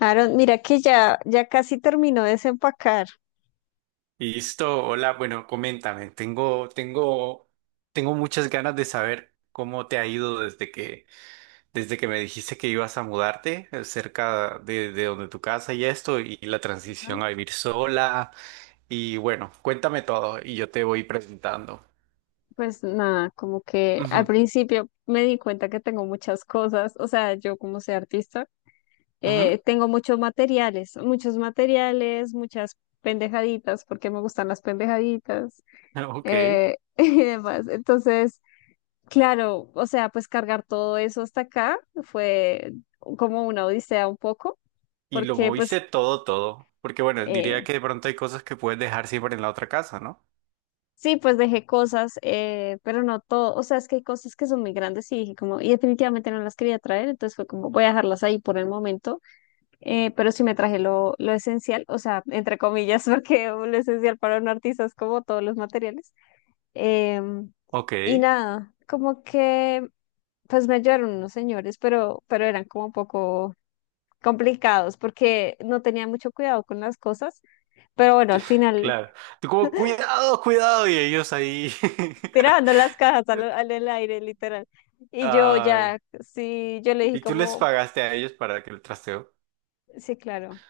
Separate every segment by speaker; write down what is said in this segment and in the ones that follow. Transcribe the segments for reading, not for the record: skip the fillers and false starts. Speaker 1: Aaron, mira que ya, ya casi terminó de desempacar.
Speaker 2: Listo, hola, bueno, coméntame, tengo muchas ganas de saber cómo te ha ido desde que me dijiste que ibas a mudarte cerca de donde tu casa y esto, y la
Speaker 1: Ajá.
Speaker 2: transición a vivir sola, y bueno, cuéntame todo y yo te voy presentando.
Speaker 1: Pues nada, como que al
Speaker 2: Ujú,
Speaker 1: principio me di cuenta que tengo muchas cosas, o sea, yo como soy artista,
Speaker 2: ujú,
Speaker 1: tengo muchos materiales, muchas pendejaditas, porque me gustan las pendejaditas
Speaker 2: Ok,
Speaker 1: y demás. Entonces, claro, o sea, pues cargar todo eso hasta acá fue como una odisea un poco,
Speaker 2: y lo
Speaker 1: porque pues...
Speaker 2: moviste todo, todo, porque bueno,
Speaker 1: eh,
Speaker 2: diría que de pronto hay cosas que puedes dejar siempre en la otra casa, ¿no?
Speaker 1: sí, pues dejé cosas, pero no todo. O sea, es que hay cosas que son muy grandes y dije como, y definitivamente no las quería traer, entonces fue como, voy a dejarlas ahí por el momento. Pero sí me traje lo esencial, o sea, entre comillas, porque lo esencial para un artista es como todos los materiales. Em,
Speaker 2: Ok,
Speaker 1: y nada, como que, pues me ayudaron unos señores, pero eran como un poco complicados porque no tenía mucho cuidado con las cosas. Pero bueno, al final
Speaker 2: claro. Tú como, cuidado, cuidado, y ellos ahí.
Speaker 1: tirando las cajas al, al el aire, literal. Y yo
Speaker 2: Ay,
Speaker 1: ya, sí, yo le dije
Speaker 2: ¿y tú les
Speaker 1: como,
Speaker 2: pagaste a ellos para que el trasteo?
Speaker 1: sí, claro,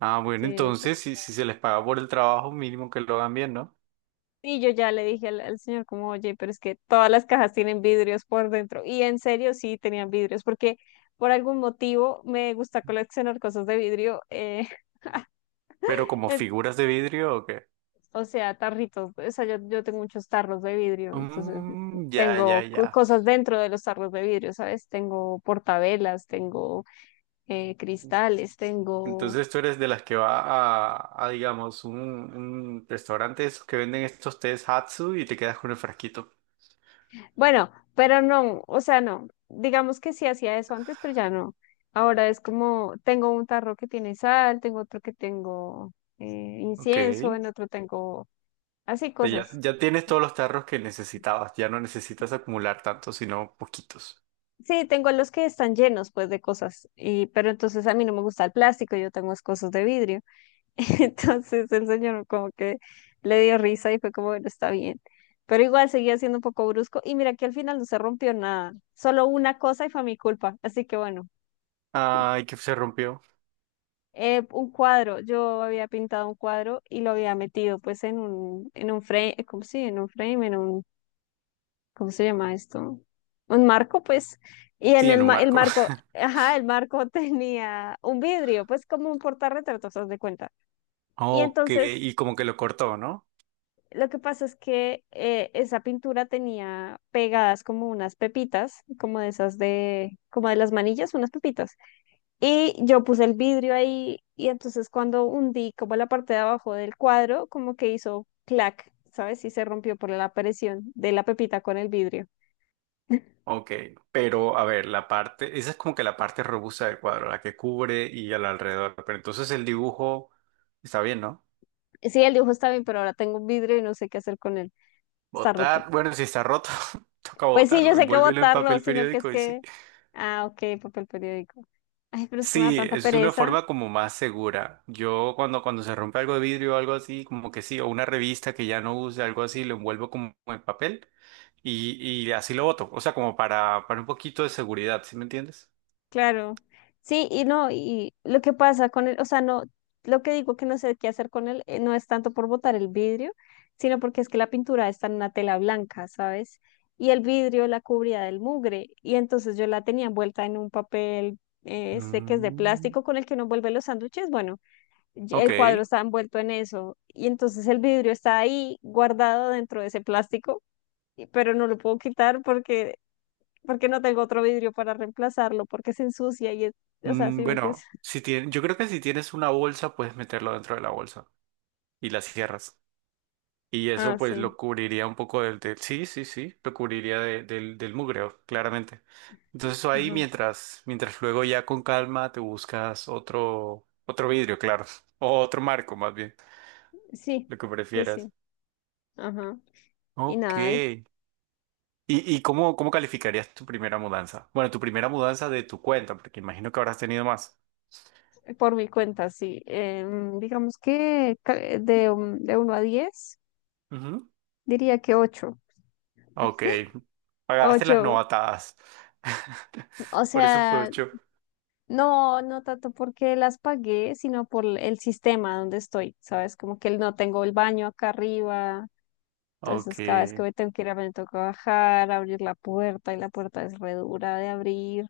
Speaker 2: Ah, bueno,
Speaker 1: sí.
Speaker 2: entonces si se les paga por el trabajo, mínimo que lo hagan bien, ¿no?
Speaker 1: Y yo ya le dije al señor como, oye, pero es que todas las cajas tienen vidrios por dentro. Y en serio, sí, tenían vidrios, porque por algún motivo me gusta coleccionar cosas de vidrio,
Speaker 2: ¿Pero como
Speaker 1: eh,
Speaker 2: figuras de vidrio o qué?
Speaker 1: o sea, tarritos, o sea, yo tengo muchos tarros de vidrio, entonces
Speaker 2: Mm, ya, ya,
Speaker 1: tengo
Speaker 2: ya.
Speaker 1: cosas dentro de los tarros de vidrio, ¿sabes? Tengo portavelas, tengo cristales, tengo
Speaker 2: Entonces tú eres de las que va a, digamos, un restaurante de esos que venden estos tés Hatsu y te quedas con el frasquito.
Speaker 1: bueno, pero no, o sea, no. Digamos que sí hacía eso antes, pero ya no. Ahora es como, tengo un tarro que tiene sal, tengo otro que tengo eh, incienso,
Speaker 2: Ok.
Speaker 1: en otro tengo así
Speaker 2: O sea,
Speaker 1: cosas.
Speaker 2: ya, ya tienes todos los tarros que necesitabas. Ya no necesitas acumular tantos, sino poquitos.
Speaker 1: Sí, tengo los que están llenos pues de cosas, y, pero entonces a mí no me gusta el plástico, yo tengo es cosas de vidrio. Entonces el señor como que le dio risa y fue como, bueno, está bien. Pero igual seguía siendo un poco brusco y mira que al final no se rompió nada, solo una cosa y fue mi culpa. Así que bueno.
Speaker 2: Ay, que se rompió.
Speaker 1: Un cuadro, yo había pintado un cuadro y lo había metido pues en un frame, ¿cómo sí? En un frame, en un, ¿cómo se llama esto? Un marco, pues, y en
Speaker 2: Sí,
Speaker 1: el,
Speaker 2: en un
Speaker 1: ma- el
Speaker 2: marco.
Speaker 1: marco, ajá, el marco tenía un vidrio, pues como un portarretratos, haz de cuenta. Y
Speaker 2: Ok,
Speaker 1: entonces,
Speaker 2: y como que lo cortó, ¿no?
Speaker 1: lo que pasa es que esa pintura tenía pegadas como unas pepitas, como de esas de, como de las manillas, unas pepitas. Y yo puse el vidrio ahí y entonces cuando hundí como la parte de abajo del cuadro, como que hizo clac, ¿sabes? Y se rompió por la presión de la pepita con el vidrio.
Speaker 2: Ok, pero a ver, la parte, esa es como que la parte robusta del cuadro, la que cubre y al alrededor, pero entonces el dibujo está bien, ¿no?
Speaker 1: Sí, el dibujo está bien, pero ahora tengo un vidrio y no sé qué hacer con él. Está roto.
Speaker 2: Botar, bueno, si está roto, toca
Speaker 1: Pues sí, yo
Speaker 2: botarlo,
Speaker 1: sé que
Speaker 2: envuélvelo en
Speaker 1: botarlo,
Speaker 2: papel
Speaker 1: sino que es
Speaker 2: periódico y sí.
Speaker 1: que... Ah, ok, papel periódico. Ay, pero es que me da
Speaker 2: Sí,
Speaker 1: tanta
Speaker 2: es una
Speaker 1: pereza.
Speaker 2: forma como más segura. Yo cuando se rompe algo de vidrio o algo así, como que sí, o una revista que ya no use, algo así, lo envuelvo como en papel y así lo boto, o sea, para un poquito de seguridad, ¿sí me entiendes?
Speaker 1: Claro, sí, y no, y lo que pasa con él, o sea, no, lo que digo que no sé qué hacer con él no es tanto por botar el vidrio, sino porque es que la pintura está en una tela blanca, ¿sabes? Y el vidrio la cubría del mugre, y entonces yo la tenía envuelta en un papel, este que es de
Speaker 2: Mm.
Speaker 1: plástico con el que uno envuelve los sándwiches, bueno, y
Speaker 2: Ok.
Speaker 1: el cuadro está envuelto en eso, y entonces el vidrio está ahí guardado dentro de ese plástico, pero no lo puedo quitar porque porque no tengo otro vidrio para reemplazarlo, porque se ensucia y es, o sea,
Speaker 2: Mm,
Speaker 1: ¿sí me entiendes?
Speaker 2: bueno, si tien- yo creo que si tienes una bolsa, puedes meterlo dentro de la bolsa y la cierras. Y eso
Speaker 1: Ah,
Speaker 2: pues
Speaker 1: sí.
Speaker 2: lo cubriría un poco del... del- sí, sí, sí, lo cubriría de- del, del mugreo, claramente. Entonces eso ahí
Speaker 1: Ajá.
Speaker 2: mientras luego ya con calma te buscas otro, otro vidrio, claro. O otro marco más bien,
Speaker 1: Sí,
Speaker 2: lo que
Speaker 1: pues
Speaker 2: prefieras.
Speaker 1: sí. Ajá. Y
Speaker 2: Ok.
Speaker 1: nada,
Speaker 2: ¿Y cómo, cómo calificarías tu primera mudanza? Bueno, tu primera mudanza de tu cuenta, porque imagino que habrás tenido más.
Speaker 1: por mi cuenta, sí. Digamos que de 1 a 10 diría que ocho,
Speaker 2: Ok, pagaste las
Speaker 1: ocho.
Speaker 2: novatadas.
Speaker 1: O
Speaker 2: Por eso fue
Speaker 1: sea,
Speaker 2: ocho.
Speaker 1: no, no tanto porque las pagué, sino por el sistema donde estoy, ¿sabes? Como que no tengo el baño acá arriba.
Speaker 2: Ok,
Speaker 1: Entonces, cada vez que me tengo que ir, a me toca bajar, abrir la puerta y la puerta es re dura de abrir.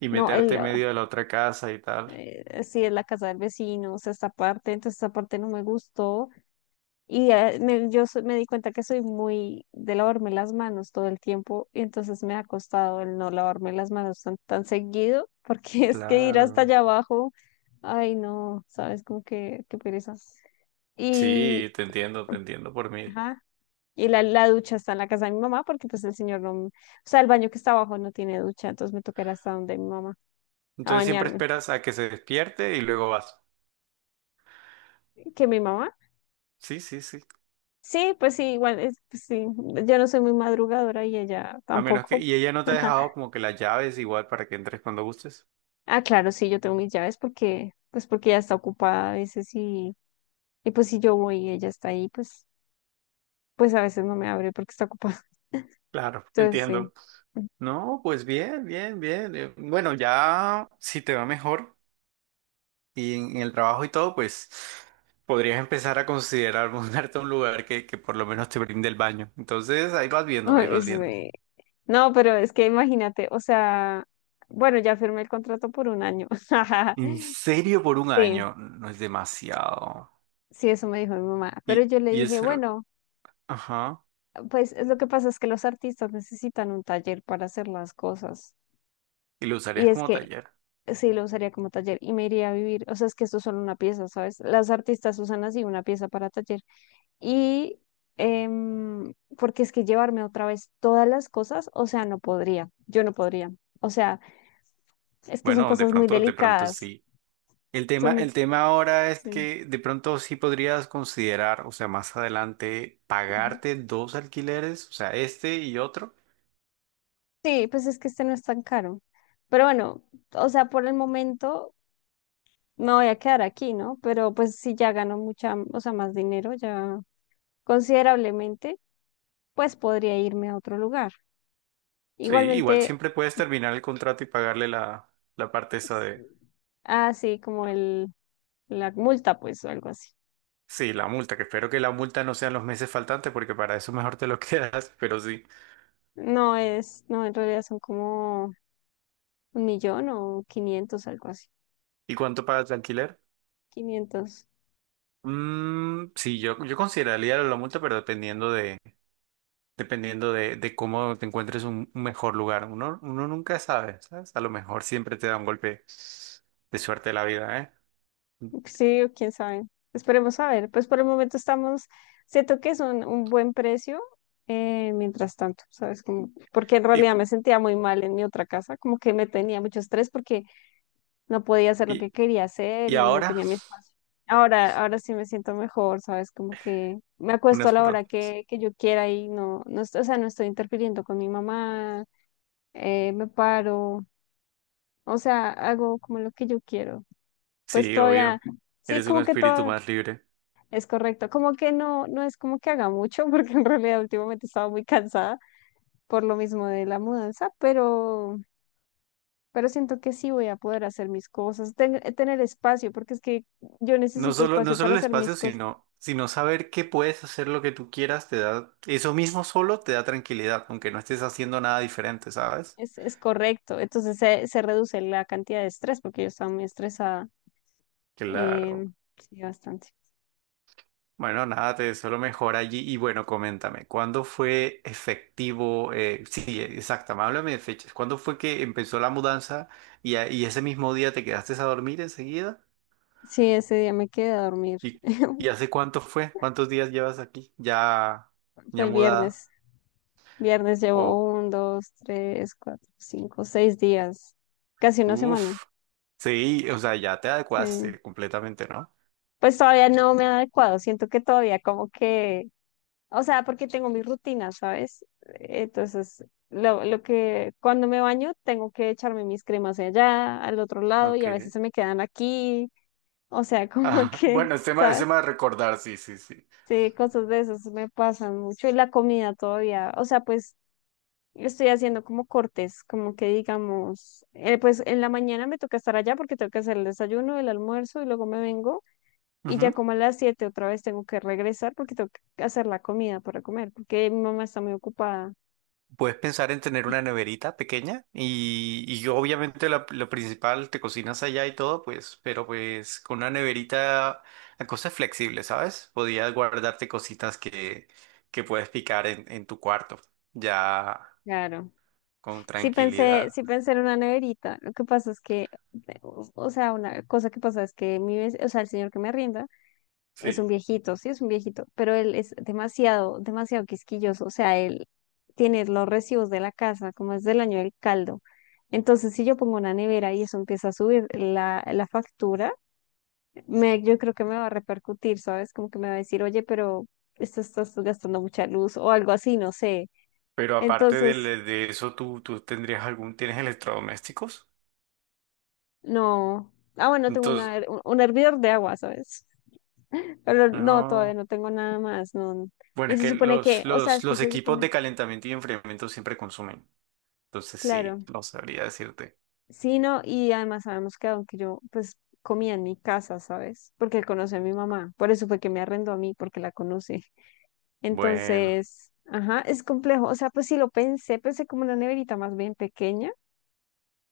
Speaker 2: y
Speaker 1: No,
Speaker 2: meterte
Speaker 1: el,
Speaker 2: en medio de la otra casa y tal.
Speaker 1: sí, es la casa del vecino, o sea, esta parte, entonces esta parte no me gustó. Y me di cuenta que soy muy de lavarme las manos todo el tiempo, y entonces me ha costado el no lavarme las manos tan, tan seguido, porque es que ir hasta
Speaker 2: Claro.
Speaker 1: allá abajo, ay, no, sabes, como que, qué pereza. Y,
Speaker 2: Sí, te entiendo por mil.
Speaker 1: ajá, y la ducha está en la casa de mi mamá, porque pues el señor no, o sea, el baño que está abajo no tiene ducha, entonces me tocará hasta donde mi mamá, a
Speaker 2: Entonces siempre
Speaker 1: bañarme,
Speaker 2: esperas a que se despierte y luego vas.
Speaker 1: que mi mamá.
Speaker 2: Sí, sí, sí.
Speaker 1: Sí, pues sí, igual, pues sí, yo no soy muy madrugadora y ella
Speaker 2: A menos que...
Speaker 1: tampoco.
Speaker 2: Y ella no te ha dejado como que las llaves igual para que entres cuando gustes.
Speaker 1: Ah, claro, sí, yo tengo mis llaves porque, pues porque ella está ocupada a veces y pues si yo voy y ella está ahí, pues a veces no me abre porque está ocupada.
Speaker 2: Claro,
Speaker 1: Entonces, sí.
Speaker 2: entiendo. No, pues bien, bien, bien. Bueno, ya si te va mejor. Y en el trabajo y todo, pues podrías empezar a considerar mudarte a un lugar que por lo menos te brinde el baño. Entonces ahí vas viendo,
Speaker 1: Ah,
Speaker 2: ahí vas viendo.
Speaker 1: no, pero es que imagínate, o sea, bueno, ya firmé el contrato por un año.
Speaker 2: En serio, por un
Speaker 1: Sí,
Speaker 2: año no es demasiado.
Speaker 1: sí, eso me dijo mi mamá. Pero
Speaker 2: Y,
Speaker 1: yo le
Speaker 2: y
Speaker 1: dije,
Speaker 2: eso, era-
Speaker 1: bueno,
Speaker 2: ajá,
Speaker 1: pues es lo que pasa es que los artistas necesitan un taller para hacer las cosas.
Speaker 2: y lo
Speaker 1: Y
Speaker 2: usarías
Speaker 1: es
Speaker 2: como
Speaker 1: que
Speaker 2: taller.
Speaker 1: sí lo usaría como taller y me iría a vivir. O sea, es que esto es solo una pieza, ¿sabes? Las artistas usan así una pieza para taller. Y em, porque es que llevarme otra vez todas las cosas, o sea, no podría, yo no podría. O sea, es que son
Speaker 2: Bueno,
Speaker 1: cosas muy
Speaker 2: de pronto
Speaker 1: delicadas.
Speaker 2: sí.
Speaker 1: Son muy...
Speaker 2: El tema ahora es
Speaker 1: Sí,
Speaker 2: que de pronto sí podrías considerar, o sea, más adelante,
Speaker 1: ajá.
Speaker 2: pagarte dos alquileres, o sea, este y otro.
Speaker 1: Sí, pues es que este no es tan caro. Pero bueno, o sea, por el momento me voy a quedar aquí, ¿no? Pero pues si ya gano mucha, o sea, más dinero, ya considerablemente, pues podría irme a otro lugar.
Speaker 2: Sí, igual
Speaker 1: Igualmente,
Speaker 2: siempre puedes terminar el contrato y pagarle la parte esa.
Speaker 1: es- ah, sí, como la multa, pues, o algo así.
Speaker 2: Sí, la multa, que espero que la multa no sean los meses faltantes porque para eso mejor te lo quedas, pero sí.
Speaker 1: No es, no, en realidad son como 1 millón o 500, algo así.
Speaker 2: ¿Y cuánto pagas de alquiler?
Speaker 1: 500,
Speaker 2: Mm, sí, yo consideraría la multa, pero dependiendo de cómo te encuentres un mejor lugar. Uno, uno nunca sabe, ¿sabes? A lo mejor siempre te da un golpe de suerte la vida, ¿eh?
Speaker 1: sí, o quién sabe. Esperemos a ver. Pues por el momento estamos, siento que es un buen precio, mientras tanto, ¿sabes? Como, porque en
Speaker 2: Y,
Speaker 1: realidad
Speaker 2: cu-
Speaker 1: me sentía muy mal en mi otra casa, como que me tenía mucho estrés porque no podía hacer lo
Speaker 2: y,
Speaker 1: que quería hacer
Speaker 2: y
Speaker 1: y no
Speaker 2: ahora,
Speaker 1: tenía mi espacio. Ahora sí me siento mejor, ¿sabes? Como que me acuesto a
Speaker 2: unas
Speaker 1: la
Speaker 2: por
Speaker 1: hora
Speaker 2: otras.
Speaker 1: que yo quiera y o sea, no estoy interfiriendo con mi mamá, me paro, o sea, hago como lo que yo quiero. Pues
Speaker 2: Sí,
Speaker 1: todavía,
Speaker 2: obvio.
Speaker 1: sí,
Speaker 2: Eres un
Speaker 1: como que
Speaker 2: espíritu
Speaker 1: todo
Speaker 2: más libre.
Speaker 1: es correcto, como que no, no es como que haga mucho, porque en realidad últimamente estaba muy cansada por lo mismo de la mudanza, pero siento que sí voy a poder hacer mis cosas, tener espacio, porque es que yo
Speaker 2: No
Speaker 1: necesito
Speaker 2: solo, no
Speaker 1: espacio
Speaker 2: solo
Speaker 1: para
Speaker 2: el
Speaker 1: hacer
Speaker 2: espacio,
Speaker 1: mis cosas,
Speaker 2: sino, sino saber que puedes hacer lo que tú quieras, te da, eso mismo solo te da tranquilidad, aunque no estés haciendo nada diferente, ¿sabes?
Speaker 1: es correcto, entonces se reduce la cantidad de estrés, porque yo estaba muy estresada, eh,
Speaker 2: Claro.
Speaker 1: sí, bastante.
Speaker 2: Bueno, nada, te deseo lo mejor allí. Y bueno, coméntame, ¿cuándo fue efectivo? Eh, sí, exacto, háblame de fechas. ¿Cuándo fue que empezó la mudanza y ese mismo día te quedaste a dormir enseguida?
Speaker 1: Sí, ese día me quedé a dormir,
Speaker 2: ¿Y, ¿y hace cuánto fue? ¿Cuántos días llevas aquí? ¿Ya,
Speaker 1: fue
Speaker 2: ya
Speaker 1: el
Speaker 2: mudada?
Speaker 1: viernes, viernes llevo
Speaker 2: ¿O
Speaker 1: un, dos, tres, cuatro, cinco, seis días, casi una semana,
Speaker 2: uf, sí, o sea, ya te
Speaker 1: sí.
Speaker 2: adecuaste completamente, ¿no?
Speaker 1: Pues todavía no me ha adecuado, siento que todavía como que. O sea, porque tengo mi rutina, ¿sabes? Entonces, lo que cuando me baño tengo que echarme mis cremas de allá, al otro lado, y
Speaker 2: Ok.
Speaker 1: a veces se me quedan aquí. O sea, como
Speaker 2: Ah,
Speaker 1: que,
Speaker 2: bueno, es
Speaker 1: ¿sabes?
Speaker 2: tema de recordar, sí, sí, sí.
Speaker 1: Sí, cosas de esas me pasan mucho. Y la comida todavía, o sea, pues estoy haciendo como cortes, como que digamos, pues en la mañana me toca estar allá porque tengo que hacer el desayuno, el almuerzo y luego me vengo. Y
Speaker 2: Ujú.
Speaker 1: ya como a las 7 otra vez tengo que regresar porque tengo que hacer la comida para comer, porque mi mamá está muy ocupada.
Speaker 2: Puedes pensar en tener una neverita pequeña y obviamente la- lo principal, te cocinas allá y todo, pues, pero pues con una neverita la cosa es flexible, ¿sabes? Podías guardarte cositas que puedes picar en tu cuarto, ya
Speaker 1: Claro.
Speaker 2: con tranquilidad.
Speaker 1: Sí pensé en una neverita. Lo que pasa es que, o sea, una cosa que pasa es que o sea, el señor que me arrienda es
Speaker 2: Sí.
Speaker 1: un viejito, sí, es un viejito, pero él es demasiado, demasiado quisquilloso. O sea, él tiene los recibos de la casa, como es del año del caldo. Entonces, si yo pongo una nevera y eso empieza a subir la factura, yo creo que me va a repercutir, ¿sabes? Como que me va a decir, oye, pero esto estás gastando mucha luz o algo así, no sé.
Speaker 2: Pero aparte de,
Speaker 1: Entonces.
Speaker 2: le- de eso, ¿tú, tú tendrías algún, tienes electrodomésticos?
Speaker 1: No. Ah, bueno, tengo
Speaker 2: Entonces,
Speaker 1: una, her- un hervidor de agua, ¿sabes? Pero no, todavía
Speaker 2: no.
Speaker 1: no tengo nada más, no.
Speaker 2: Bueno,
Speaker 1: Y
Speaker 2: es
Speaker 1: se
Speaker 2: que
Speaker 1: supone que, o sea, es que
Speaker 2: los
Speaker 1: se
Speaker 2: equipos
Speaker 1: supone,
Speaker 2: de calentamiento y enfriamiento siempre consumen. Entonces, sí,
Speaker 1: claro.
Speaker 2: no sabría decirte.
Speaker 1: Sí, no, y además sabemos que aunque yo, pues, comía en mi casa, ¿sabes? Porque él conoce a mi mamá, por eso fue que me arrendó a mí, porque la conoce.
Speaker 2: Bueno.
Speaker 1: Entonces, ajá, es complejo. O sea, pues sí lo pensé, pensé como una neverita más bien pequeña,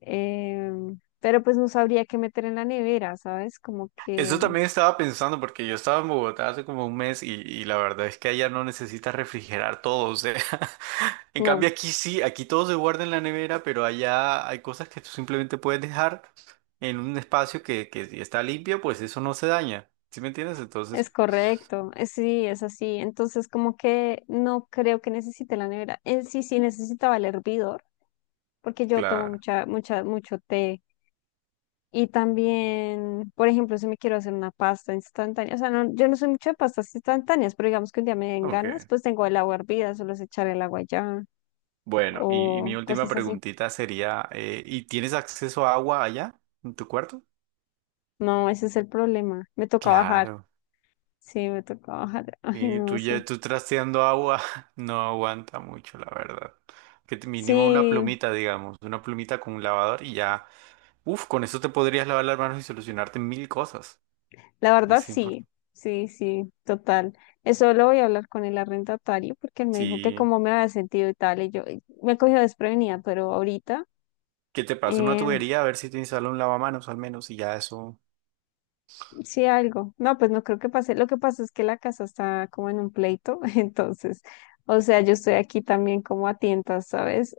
Speaker 1: pero pues no sabría qué meter en la nevera, ¿sabes? Como
Speaker 2: Eso
Speaker 1: que...
Speaker 2: también estaba pensando porque yo estaba en Bogotá hace como un mes y la verdad es que allá no necesitas refrigerar todo, o sea, en cambio
Speaker 1: No,
Speaker 2: aquí sí, aquí todo se guarda en la nevera, pero allá hay cosas que tú simplemente puedes dejar en un espacio que si está limpio, pues eso no se daña, ¿sí me entiendes?
Speaker 1: es
Speaker 2: Entonces,
Speaker 1: correcto, sí, es así. Entonces, como que no creo que necesite la nevera. Él sí, sí necesitaba el hervidor, porque yo tomo
Speaker 2: claro,
Speaker 1: mucha, mucha, mucho té. Y también, por ejemplo, si me quiero hacer una pasta instantánea, o sea, no, yo no soy mucho de pastas instantáneas, pero digamos que un día me den ganas,
Speaker 2: ok.
Speaker 1: pues tengo el agua hervida, solo es echar el agua ya
Speaker 2: Bueno, y mi
Speaker 1: o
Speaker 2: última
Speaker 1: cosas así.
Speaker 2: preguntita sería, ¿y tienes acceso a agua allá en tu cuarto?
Speaker 1: No, ese es el problema. Me toca bajar.
Speaker 2: Claro.
Speaker 1: Sí, me toca bajar. Ay,
Speaker 2: Y
Speaker 1: no,
Speaker 2: tú
Speaker 1: eso.
Speaker 2: ya tú trasteando agua no aguanta mucho, la verdad. Que te- mínimo una
Speaker 1: Sí,
Speaker 2: plumita, digamos, una plumita con un lavador y ya, uf, con eso te podrías lavar las manos y solucionarte mil cosas.
Speaker 1: la verdad,
Speaker 2: Es importante.
Speaker 1: sí, sí, sí, total. Eso lo voy a hablar con el arrendatario porque él me dijo que
Speaker 2: Sí,
Speaker 1: cómo me había sentido y tal, y me cogió desprevenida, pero ahorita
Speaker 2: que te pase una
Speaker 1: eh,
Speaker 2: tubería a ver si te instala un lavamanos al menos y ya eso.
Speaker 1: sí algo. No, pues no creo que pase. Lo que pasa es que la casa está como en un pleito, entonces, o sea, yo estoy aquí también como a tientas, ¿sabes?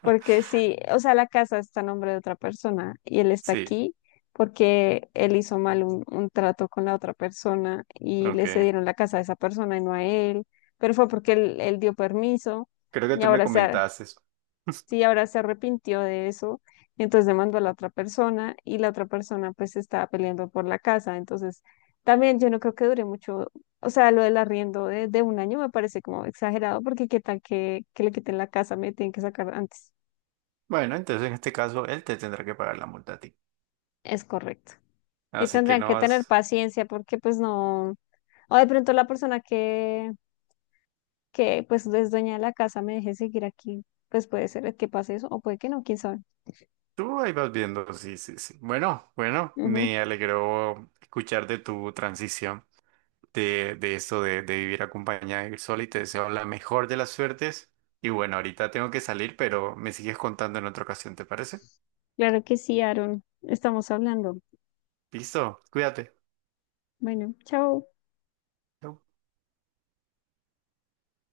Speaker 1: Porque sí, o sea, la casa está a nombre de otra persona y él está
Speaker 2: Sí,
Speaker 1: aquí porque él hizo mal un trato con la otra persona y le
Speaker 2: ok.
Speaker 1: cedieron la casa a esa persona y no a él, pero fue porque él dio permiso
Speaker 2: Creo que
Speaker 1: y
Speaker 2: tú me
Speaker 1: ahora
Speaker 2: comentaste eso.
Speaker 1: sí, ahora se arrepintió de eso, y entonces demandó a la otra persona y la otra persona pues estaba peleando por la casa, entonces también yo no creo que dure mucho, o sea, lo del arriendo de un año me parece como exagerado porque qué tal que le quiten la casa, me tienen que sacar antes.
Speaker 2: Bueno, entonces en este caso él te tendrá que pagar la multa a ti.
Speaker 1: Es correcto. Y
Speaker 2: Así que
Speaker 1: tendrán
Speaker 2: no
Speaker 1: que tener
Speaker 2: vas.
Speaker 1: paciencia porque pues no, o de pronto la persona que pues es dueña de la casa me deje seguir aquí, pues puede ser que pase eso o puede que no, quién sabe.
Speaker 2: Tú ahí vas viendo, sí, sí, sí. Bueno, bueno,
Speaker 1: Ujú.
Speaker 2: me alegró escuchar de tu transición, de esto de vivir acompañada de ir sola y te deseo la mejor de las suertes. Y bueno, ahorita tengo que salir, pero me sigues contando en otra ocasión, ¿te parece?
Speaker 1: Claro que sí, Aaron. Estamos hablando.
Speaker 2: Listo, cuídate.
Speaker 1: Bueno, chao.
Speaker 2: Chau.